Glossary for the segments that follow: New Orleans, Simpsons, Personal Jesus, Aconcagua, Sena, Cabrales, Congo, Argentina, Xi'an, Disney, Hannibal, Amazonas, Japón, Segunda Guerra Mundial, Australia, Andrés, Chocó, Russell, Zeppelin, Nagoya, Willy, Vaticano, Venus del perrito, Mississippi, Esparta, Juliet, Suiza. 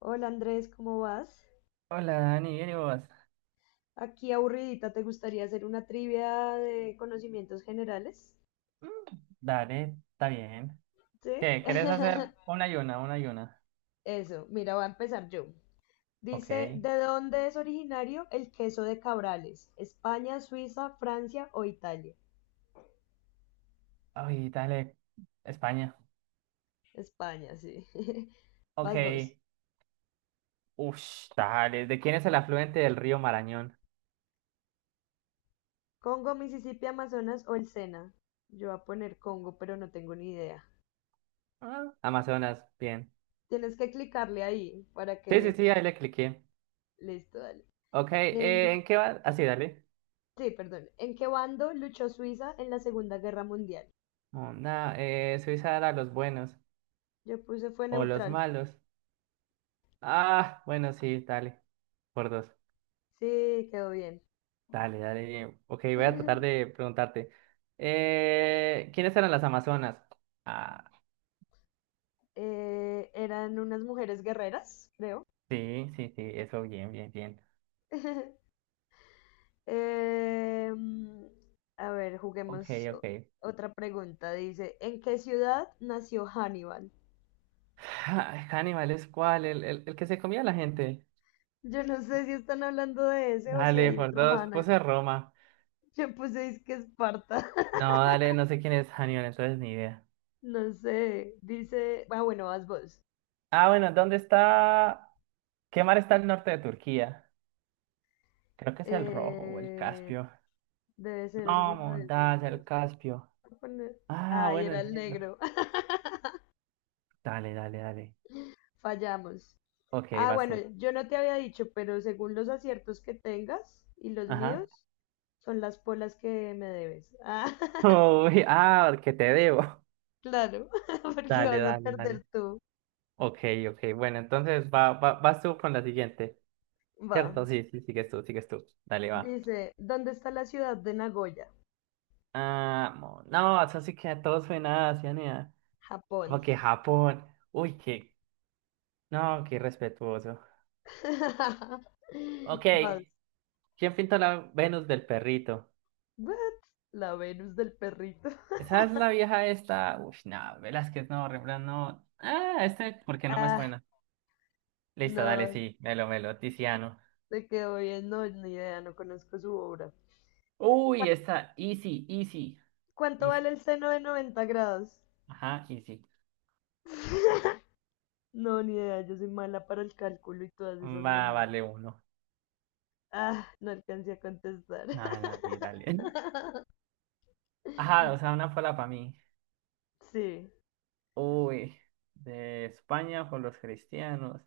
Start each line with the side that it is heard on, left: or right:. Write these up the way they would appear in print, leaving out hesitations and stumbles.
left: Hola Andrés, ¿cómo vas?
right: Hola Dani, ¿bien y vos?
left: Aquí aburridita, ¿te gustaría hacer una trivia de conocimientos generales?
right: Mm. Dale, está bien.
left: ¿Sí?
right: ¿Qué? ¿Querés hacer una y una, una y una?
left: Eso, mira, voy a empezar yo. Dice,
right: Ok.
left: ¿de dónde es originario el queso de Cabrales? ¿España, Suiza, Francia o Italia?
right: Ay, dale, España.
left: España, sí.
right: Ok.
left: Vas vos.
right: Ush, dale. ¿De quién es el afluente del río Marañón?
left: ¿Congo, Mississippi, Amazonas o el Sena? Yo voy a poner Congo, pero no tengo ni idea.
right: Ah, Amazonas, bien.
left: Tienes que clicarle ahí para
right: Sí, sí,
left: que...
right: sí, ahí le cliqué.
left: Listo, dale.
right: Ok,
left: Eh,
right: ¿en qué va? Así, dale.
left: Sí, perdón. ¿En qué bando luchó Suiza en la Segunda Guerra Mundial?
right: Onda, Suiza era los buenos
left: Yo puse fue
right: o los
left: neutral.
right: malos. Ah, bueno, sí, dale, por dos.
left: Sí, quedó bien.
right: Dale, dale. Ok, voy a tratar de preguntarte. ¿Quiénes eran las Amazonas? Ah,
left: Eran unas mujeres guerreras, creo.
right: sí, sí, sí, eso, bien, bien, bien.
left: Em, a ver,
right: Ok, ok.
left: otra pregunta. Dice, ¿en qué ciudad nació Hannibal?
right: Ah, Hannibal es cuál, el que se comía a la gente.
left: Yo no sé si están hablando de ese o si
right: Dale,
left: hay
right: por
left: otro
right: dos,
left: Hannah.
right: puse Roma.
left: Yo puse es que Esparta.
right: No, dale, no sé quién es Hannibal, entonces ni idea.
left: No sé. Dice, ah, bueno, vas vos.
right: Ah, bueno, ¿dónde está? ¿Qué mar está al norte de Turquía? Creo que es el Rojo o el
left: Eh,
right: Caspio.
left: Debe ser
right: No,
left: alguno de esos
right: montaña,
left: dos.
right: el Caspio.
left: Voy a poner-
right: Ah,
left: Ay,
right: bueno,
left: era
right: el
left: el
right: negro.
left: negro.
right: Dale, dale, dale.
left: Fallamos.
right: Ok,
left: Ah,
right: vas
left: bueno,
right: tú.
left: yo no te había dicho, pero según los aciertos que tengas y los
right: Ajá.
left: míos, son las polas que me debes. Ah,
right: Uy, ah, que te debo.
left: claro, porque
right: Dale,
left: vas a
right: dale, dale.
left: perder tú.
right: Ok, ok. Bueno, entonces vas tú con la siguiente.
left: Va.
right: ¿Cierto? Sí, sí, sigues tú, sigues tú. Dale, va.
left: Dice, ¿dónde está la ciudad de Nagoya?
right: Ah, no, eso sí que a todos suena a Asia, ni a- Como
left: Japón.
right: que Japón. Uy, qué. No, qué respetuoso. Ok.
left: Vas.
right: ¿Quién pintó la Venus del perrito?
left: What? La Venus del perrito.
right: Esa es la vieja esta. Uy, no, Velázquez no, Rembrandt no. Ah, ¿por qué no me
left: Ah,
right: suena? Listo, dale,
left: no,
right: sí. Melo, melo. Tiziano.
left: te quedó bien. No, ni idea, no conozco su obra.
right: Uy, esta. Easy, easy.
left: ¿Cuánto
right: Easy.
left: vale el seno de 90 grados?
right: Ajá, easy.
left: No, ni idea, yo soy mala para el cálculo y todas esas
right: Va,
left: monedas.
right: vale uno.
left: Ah, no alcancé a contestar.
right: Nada, nada, sí, dale. Ajá, o sea, una sola para mí.
left: Sí.
right: Uy, de España con los cristianos.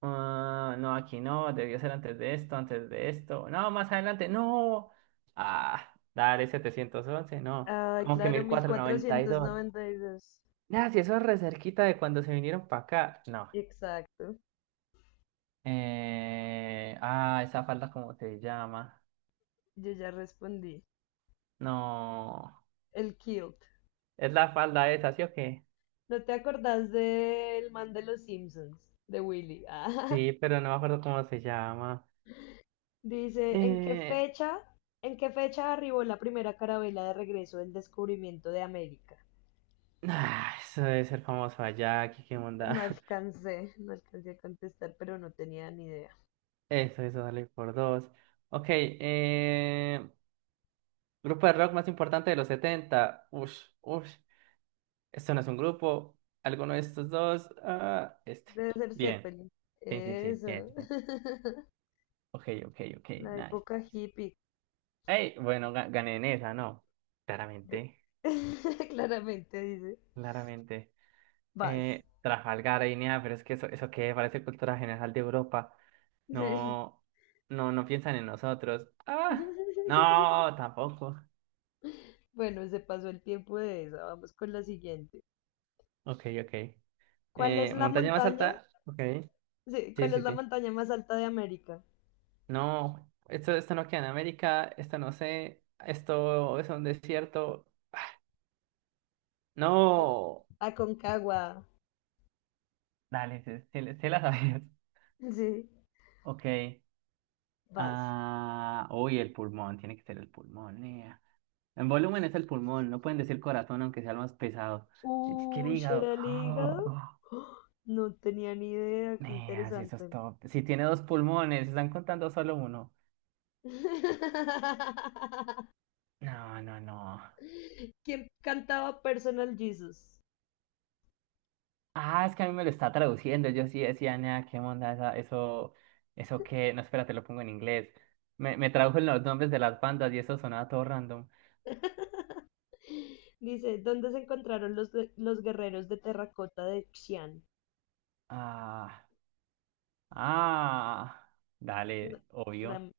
right: Ah, no, aquí no, debió ser antes de esto, antes de esto. No, más adelante, no. Ah, dale 711, no.
left: Ay,
right: Como que
left: claro,
right: mil
left: mil
right: cuatrocientos noventa y
left: cuatrocientos
right: dos,
left: noventa y dos.
right: Nada, si eso es re cerquita de cuando se vinieron para acá. No.
left: Exacto.
right: Esa falda, ¿cómo se llama?
left: Yo ya respondí.
right: No.
left: El kilt.
right: Es la falda esa, ¿sí o qué?
left: ¿No te acordás del man de los Simpsons? De Willy. Ah,
right: Sí, pero no me acuerdo cómo se llama.
left: dice,
right: Eh,
left: ¿en qué fecha arribó la primera carabela de regreso del descubrimiento de América?
right: Eso debe ser famoso allá, aquí qué onda.
left: No alcancé a contestar, pero no tenía ni idea.
right: Eso, dale por dos. Ok, grupo de rock más importante de los 70. Ush, ush. Esto no es un grupo. ¿Alguno de estos dos? Ah, este.
left: Debe ser
right: Bien.
left: Zeppelin.
right: Sí, sí, sí,
left: Eso.
right: bien, bien. Ok, ok, ok, nice,
left: La
right: nice.
left: época hippie.
right: Hey, bueno, gané en esa, ¿no?
left: G-
right: Claramente,
left: Claramente dice.
right: claramente.
left: Vas.
right: Trafalgar, Guinea, pero es que eso que parece cultura general de Europa.
left: Sí.
right: No, no, no piensan en nosotros. Ah, no, tampoco.
left: Bueno, se pasó el tiempo de esa. Vamos con la siguiente.
right: Ok, ok.
left: ¿Cuál es la
right: Montaña más
left: montaña?
right: alta. Ok.
left: Sí,
right: Sí,
left: ¿cuál es
right: sí,
left: la
right: sí.
left: montaña más alta de América?
right: No, esto no queda en América. Esto no sé. Esto es un desierto. No.
left: Aconcagua.
right: Dale, se la sabes.
left: Sí,
right: Ok.
left: vas.
right: Ah, uy, el pulmón. Tiene que ser el pulmón, nea. En volumen es el pulmón. No pueden decir corazón, aunque sea el más pesado. Es que el
left: Uy,
right: hígado.
left: ¿era el hígado?
right: Ah.
left: ¡Oh! No tenía ni idea, qué
right: Así eso es
left: interesante.
right: todo. Si tiene dos pulmones, si están contando solo uno. No, no, no.
left: ¿Quién cantaba Personal Jesus?
right: Ah, es que a mí me lo está traduciendo. Yo sí decía, nada, qué onda, eso, eso que. No, espérate, lo pongo en inglés. Me tradujo los nombres de las bandas y eso sonaba todo random.
left: Dice, ¿dónde se encontraron los guerreros de terracota de Xi'an?
right: Ah, ah.
left: No,
right: Dale,
left: La,
right: obvio.
left: em-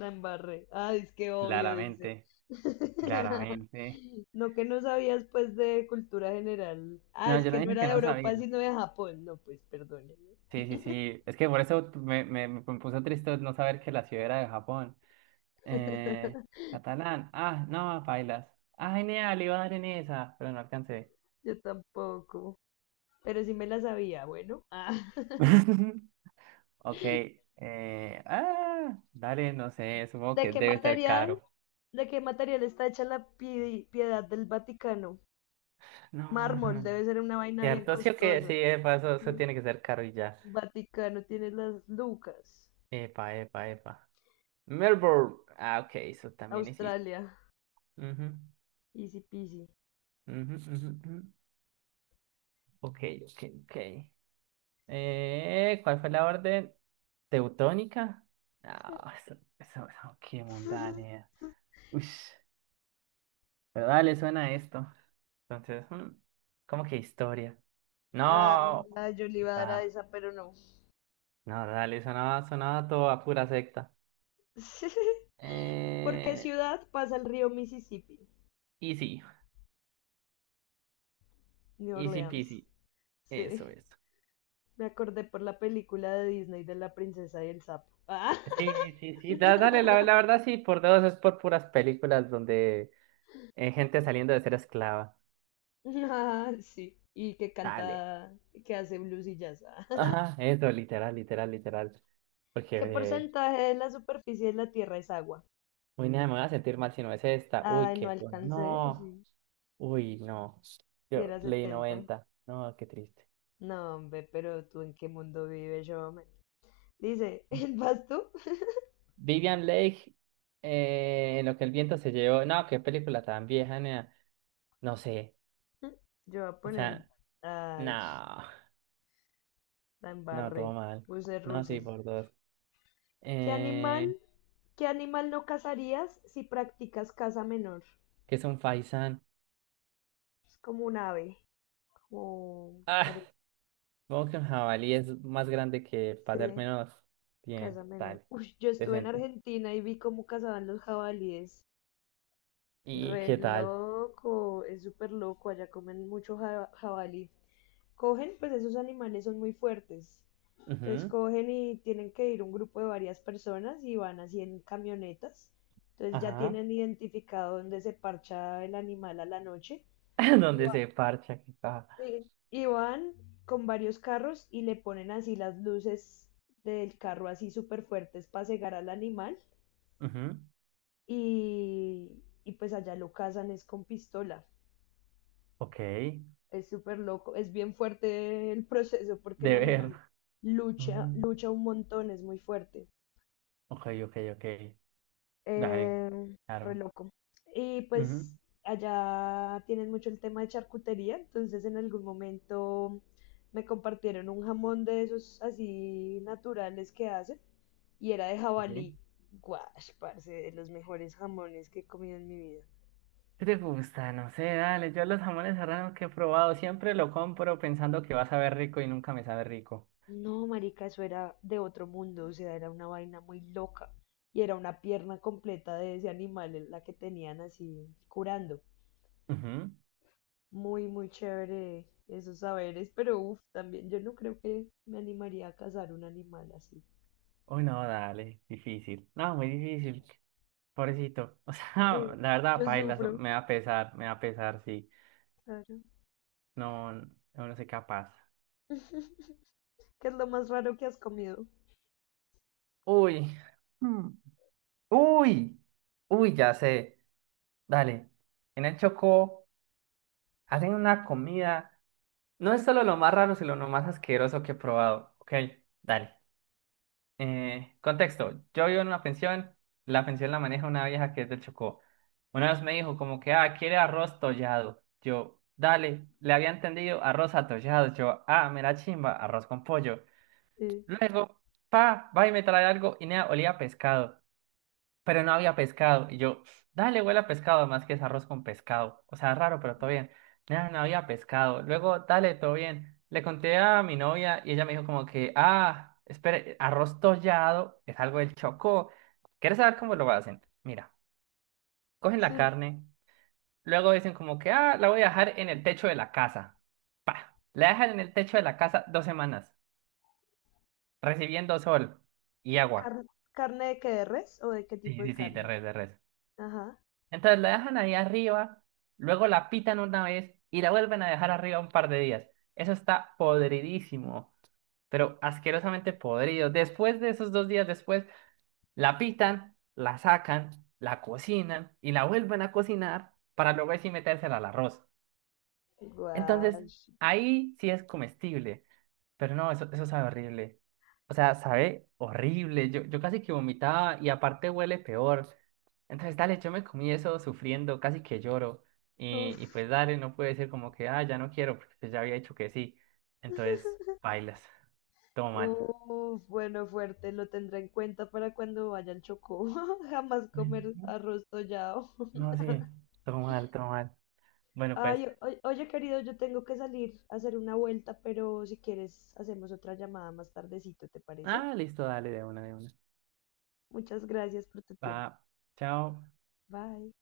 left: la embarré. Ah, es que obvio, dice.
right: Claramente, claramente.
left: No que no sabías pues de cultura general. Ah,
right: No,
left: es
right: yo no
left: que no
right: dije
left: era
right: que
left: de
right: no sabía.
left: Europa, sino de Japón. No, pues perdónenme.
right: Sí, sí, sí. Es que por eso me puso triste no saber que la ciudad era de Japón. Eh, Catalán. Ah, no, bailas. Ah, genial, iba a dar en esa, pero no alcancé.
left: Yo tampoco. Pero sí me la sabía, bueno. Ah.
right: Ok. Dale, no sé, supongo
left: ¿De
right: que
left: qué
right: debe ser
left: material,
right: caro.
left: ¿de qué material está hecha la piedad del Vaticano?
right: No,
left: Mármol,
right: no.
left: debe ser una vaina bien
right: Cierto, sí o que sí,
left: costosa.
right: epa, eso
left: Sí.
right: tiene que ser caro y ya.
left: Vaticano tiene las lucas.
right: Epa, epa, epa. Melbourne. Ah, ok, eso también existe.
left: Australia,
right: Ujú,
left: easy peasy.
right: ujú, ujú, ujú. Ok, ok, ok. ¿Cuál fue la orden? ¿Teutónica? No, qué mundane. Uy, ¿verdad? Le suena esto. Entonces, ¿cómo que historia?
left: Ah,
right: No,
left: ah, yo le
right: sí,
left: iba a dar a
right: va.
left: esa, pero no.
right: No, dale, sonaba, sonaba todo a pura secta.
left: ¿Por qué
right: Eh,
left: ciudad pasa el río Mississippi?
right: Easy,
left: New
right: easy
left: Orleans.
right: peasy. Eso
left: Sí,
right: es.
left: me acordé por la película de Disney de la princesa y el sapo. Ah.
right: Sí, sí, sí, dale, la verdad sí, por dos es por puras películas donde gente saliendo de ser esclava.
left: Ah, sí. Y que
right: Dale.
left: canta, que hace blues y jazz.
right: Ajá, eso, literal, literal, literal. Porque,
left: ¿Qué
right: eh,
left: porcentaje de la superficie de la Tierra es agua?
right: uy, nada, me voy a sentir mal si no es esta. Uy,
left: Ay, no
right: qué bueno.
left: alcancé, o
right: No.
left: sí,
right: Uy, no.
left: si
right: Yo
left: era
right: leí
left: 70.
right: 90. No, qué triste.
left: No, hombre, ¿pero tú en qué mundo vives, yo, hombre? Dice, ¿vas tú?
right: Vivian Lake, en lo que el viento se llevó. No, qué película tan vieja, nea. No sé.
left: Yo voy a
right: O
left: poner,
right: sea,
left: ay, sh-
right: no.
left: la
right: No,
left: embarré.
right: todo mal.
left: Puse
right: No, sí,
left: Russell.
right: por dos.
left: ¿Qué animal,
right: Eh,
left: ¿qué animal no cazarías si practicas caza menor?
right: que es un faisán.
left: Es como un ave, como
right: Ah,
left: parece.
right: supongo que un jabalí es más grande que para ser menos. Bien,
left: Caza menor.
right: tal.
left: Uy, yo estuve en
right: Decente.
left: Argentina y vi cómo cazaban los jabalíes.
right: ¿Y
left: Re
right: qué tal?
left: loco, es súper loco. Allá comen mucho jabalí. Cogen, pues esos animales son muy fuertes. Entonces
right: Ujú.
left: cogen y tienen que ir un grupo de varias personas y van así en camionetas. Entonces ya
right: Ajá.
left: tienen identificado dónde se parcha el animal a la noche.
right: Donde se parcha, qué caja.
left: Sí. Y van con varios carros y le ponen así las luces del carro así súper fuertes para cegar al animal
right: Ujú.
left: y pues allá lo cazan es con pistola.
right: Ok.
left: Es súper loco, es bien fuerte el proceso porque el
right: De ver.
left: animal
right: Mm.
left: lucha un montón, es muy fuerte.
right: Ok, ok, ok. Dale,
left: Eh, re
right: claro.
left: loco. Y
right: Ujú,
left: pues allá tienen mucho el tema de charcutería, entonces en algún momento me compartieron un jamón de esos así naturales que hacen y era de
right: sí,
left: jabalí.
right: sí.
left: Guash, parce, de los mejores jamones que he comido en mi vida.
right: ¿Qué te gusta? No sé, dale. Yo los jamones serranos que he probado siempre lo compro pensando que va a saber rico y nunca me sabe rico.
left: No, marica, eso era de otro mundo, o sea, era una vaina muy loca. Y era una pierna completa de ese animal en la que tenían así curando.
right: Ujú.
left: Muy chévere esos saberes, pero uff, también yo no creo que me animaría a cazar un animal así.
right: Uy, no, dale. Difícil. No, muy difícil. Pobrecito. O
left: Sí,
right: sea, la verdad,
left: yo
right: paila,
left: sufro,
right: me va a pesar, me va a pesar, sí.
left: claro.
right: No, no, no soy capaz.
left: ¿Qué es lo más raro que has comido?
right: Uy. Mm. Uy. Uy, ya sé. Dale. En el Chocó hacen una comida. No es solo lo más raro, sino lo más asqueroso que he probado. Ok, dale. Contexto. Yo vivo en una pensión. La pensión la maneja una vieja que es del Chocó. Una vez me dijo como que, ah, quiere arroz tollado. Yo, dale. Le había entendido arroz atollado. Yo, ah, me la chimba, arroz con pollo.
left: Sí,
right: Luego, pa, va y me trae algo y nada, olía a pescado pero no había pescado. Y yo, dale, huele a pescado, más que es arroz con pescado. O sea, raro, pero todo bien. No, no había pescado. Luego, dale, todo bien. Le conté a mi novia y ella me dijo como que, ah, espere, arroz tollado es algo del Chocó. ¿Quieres saber cómo lo hacen? Mira, cogen la
left: sí.
right: carne, luego dicen como que, ah, la voy a dejar en el techo de la casa. La dejan en el techo de la casa 2 semanas, recibiendo sol y agua.
left: Car- ¿Carne de qué, de res o de qué
right: Sí,
left: tipo de
right: sí, sí, de
left: carne?
right: res, de res.
left: Ajá.
right: Entonces la dejan ahí arriba, luego la pitan una vez y la vuelven a dejar arriba un par de días. Eso está podridísimo, pero asquerosamente podrido. Después de esos 2 días después, la pitan, la sacan, la cocinan y la vuelven a cocinar para luego así metérsela al arroz. Entonces,
left: Guau.
right: ahí sí es comestible. Pero no, eso sabe horrible. O sea, sabe horrible. Yo casi que vomitaba y aparte huele peor. Entonces, dale, yo me comí eso sufriendo, casi que lloro. Y
left: Uf.
right: pues dale, no puede ser como que, ah, ya no quiero, porque pues ya había dicho que sí. Entonces, bailas. Todo mal.
left: Uf, bueno, fuerte, lo tendré en cuenta para cuando vaya al Chocó. Jamás comer
right: Ujú.
left: arroz tollado.
right: No, sí, todo mal, todo mal. Bueno, pues,
left: Ay, oye, querido, yo tengo que salir a hacer una vuelta, pero si quieres, hacemos otra llamada más tardecito, ¿te parece?
right: ah, listo, dale, de una, de una.
left: Muchas gracias por tu
right: Va,
left: tiempo.
right: chao.
left: Bye.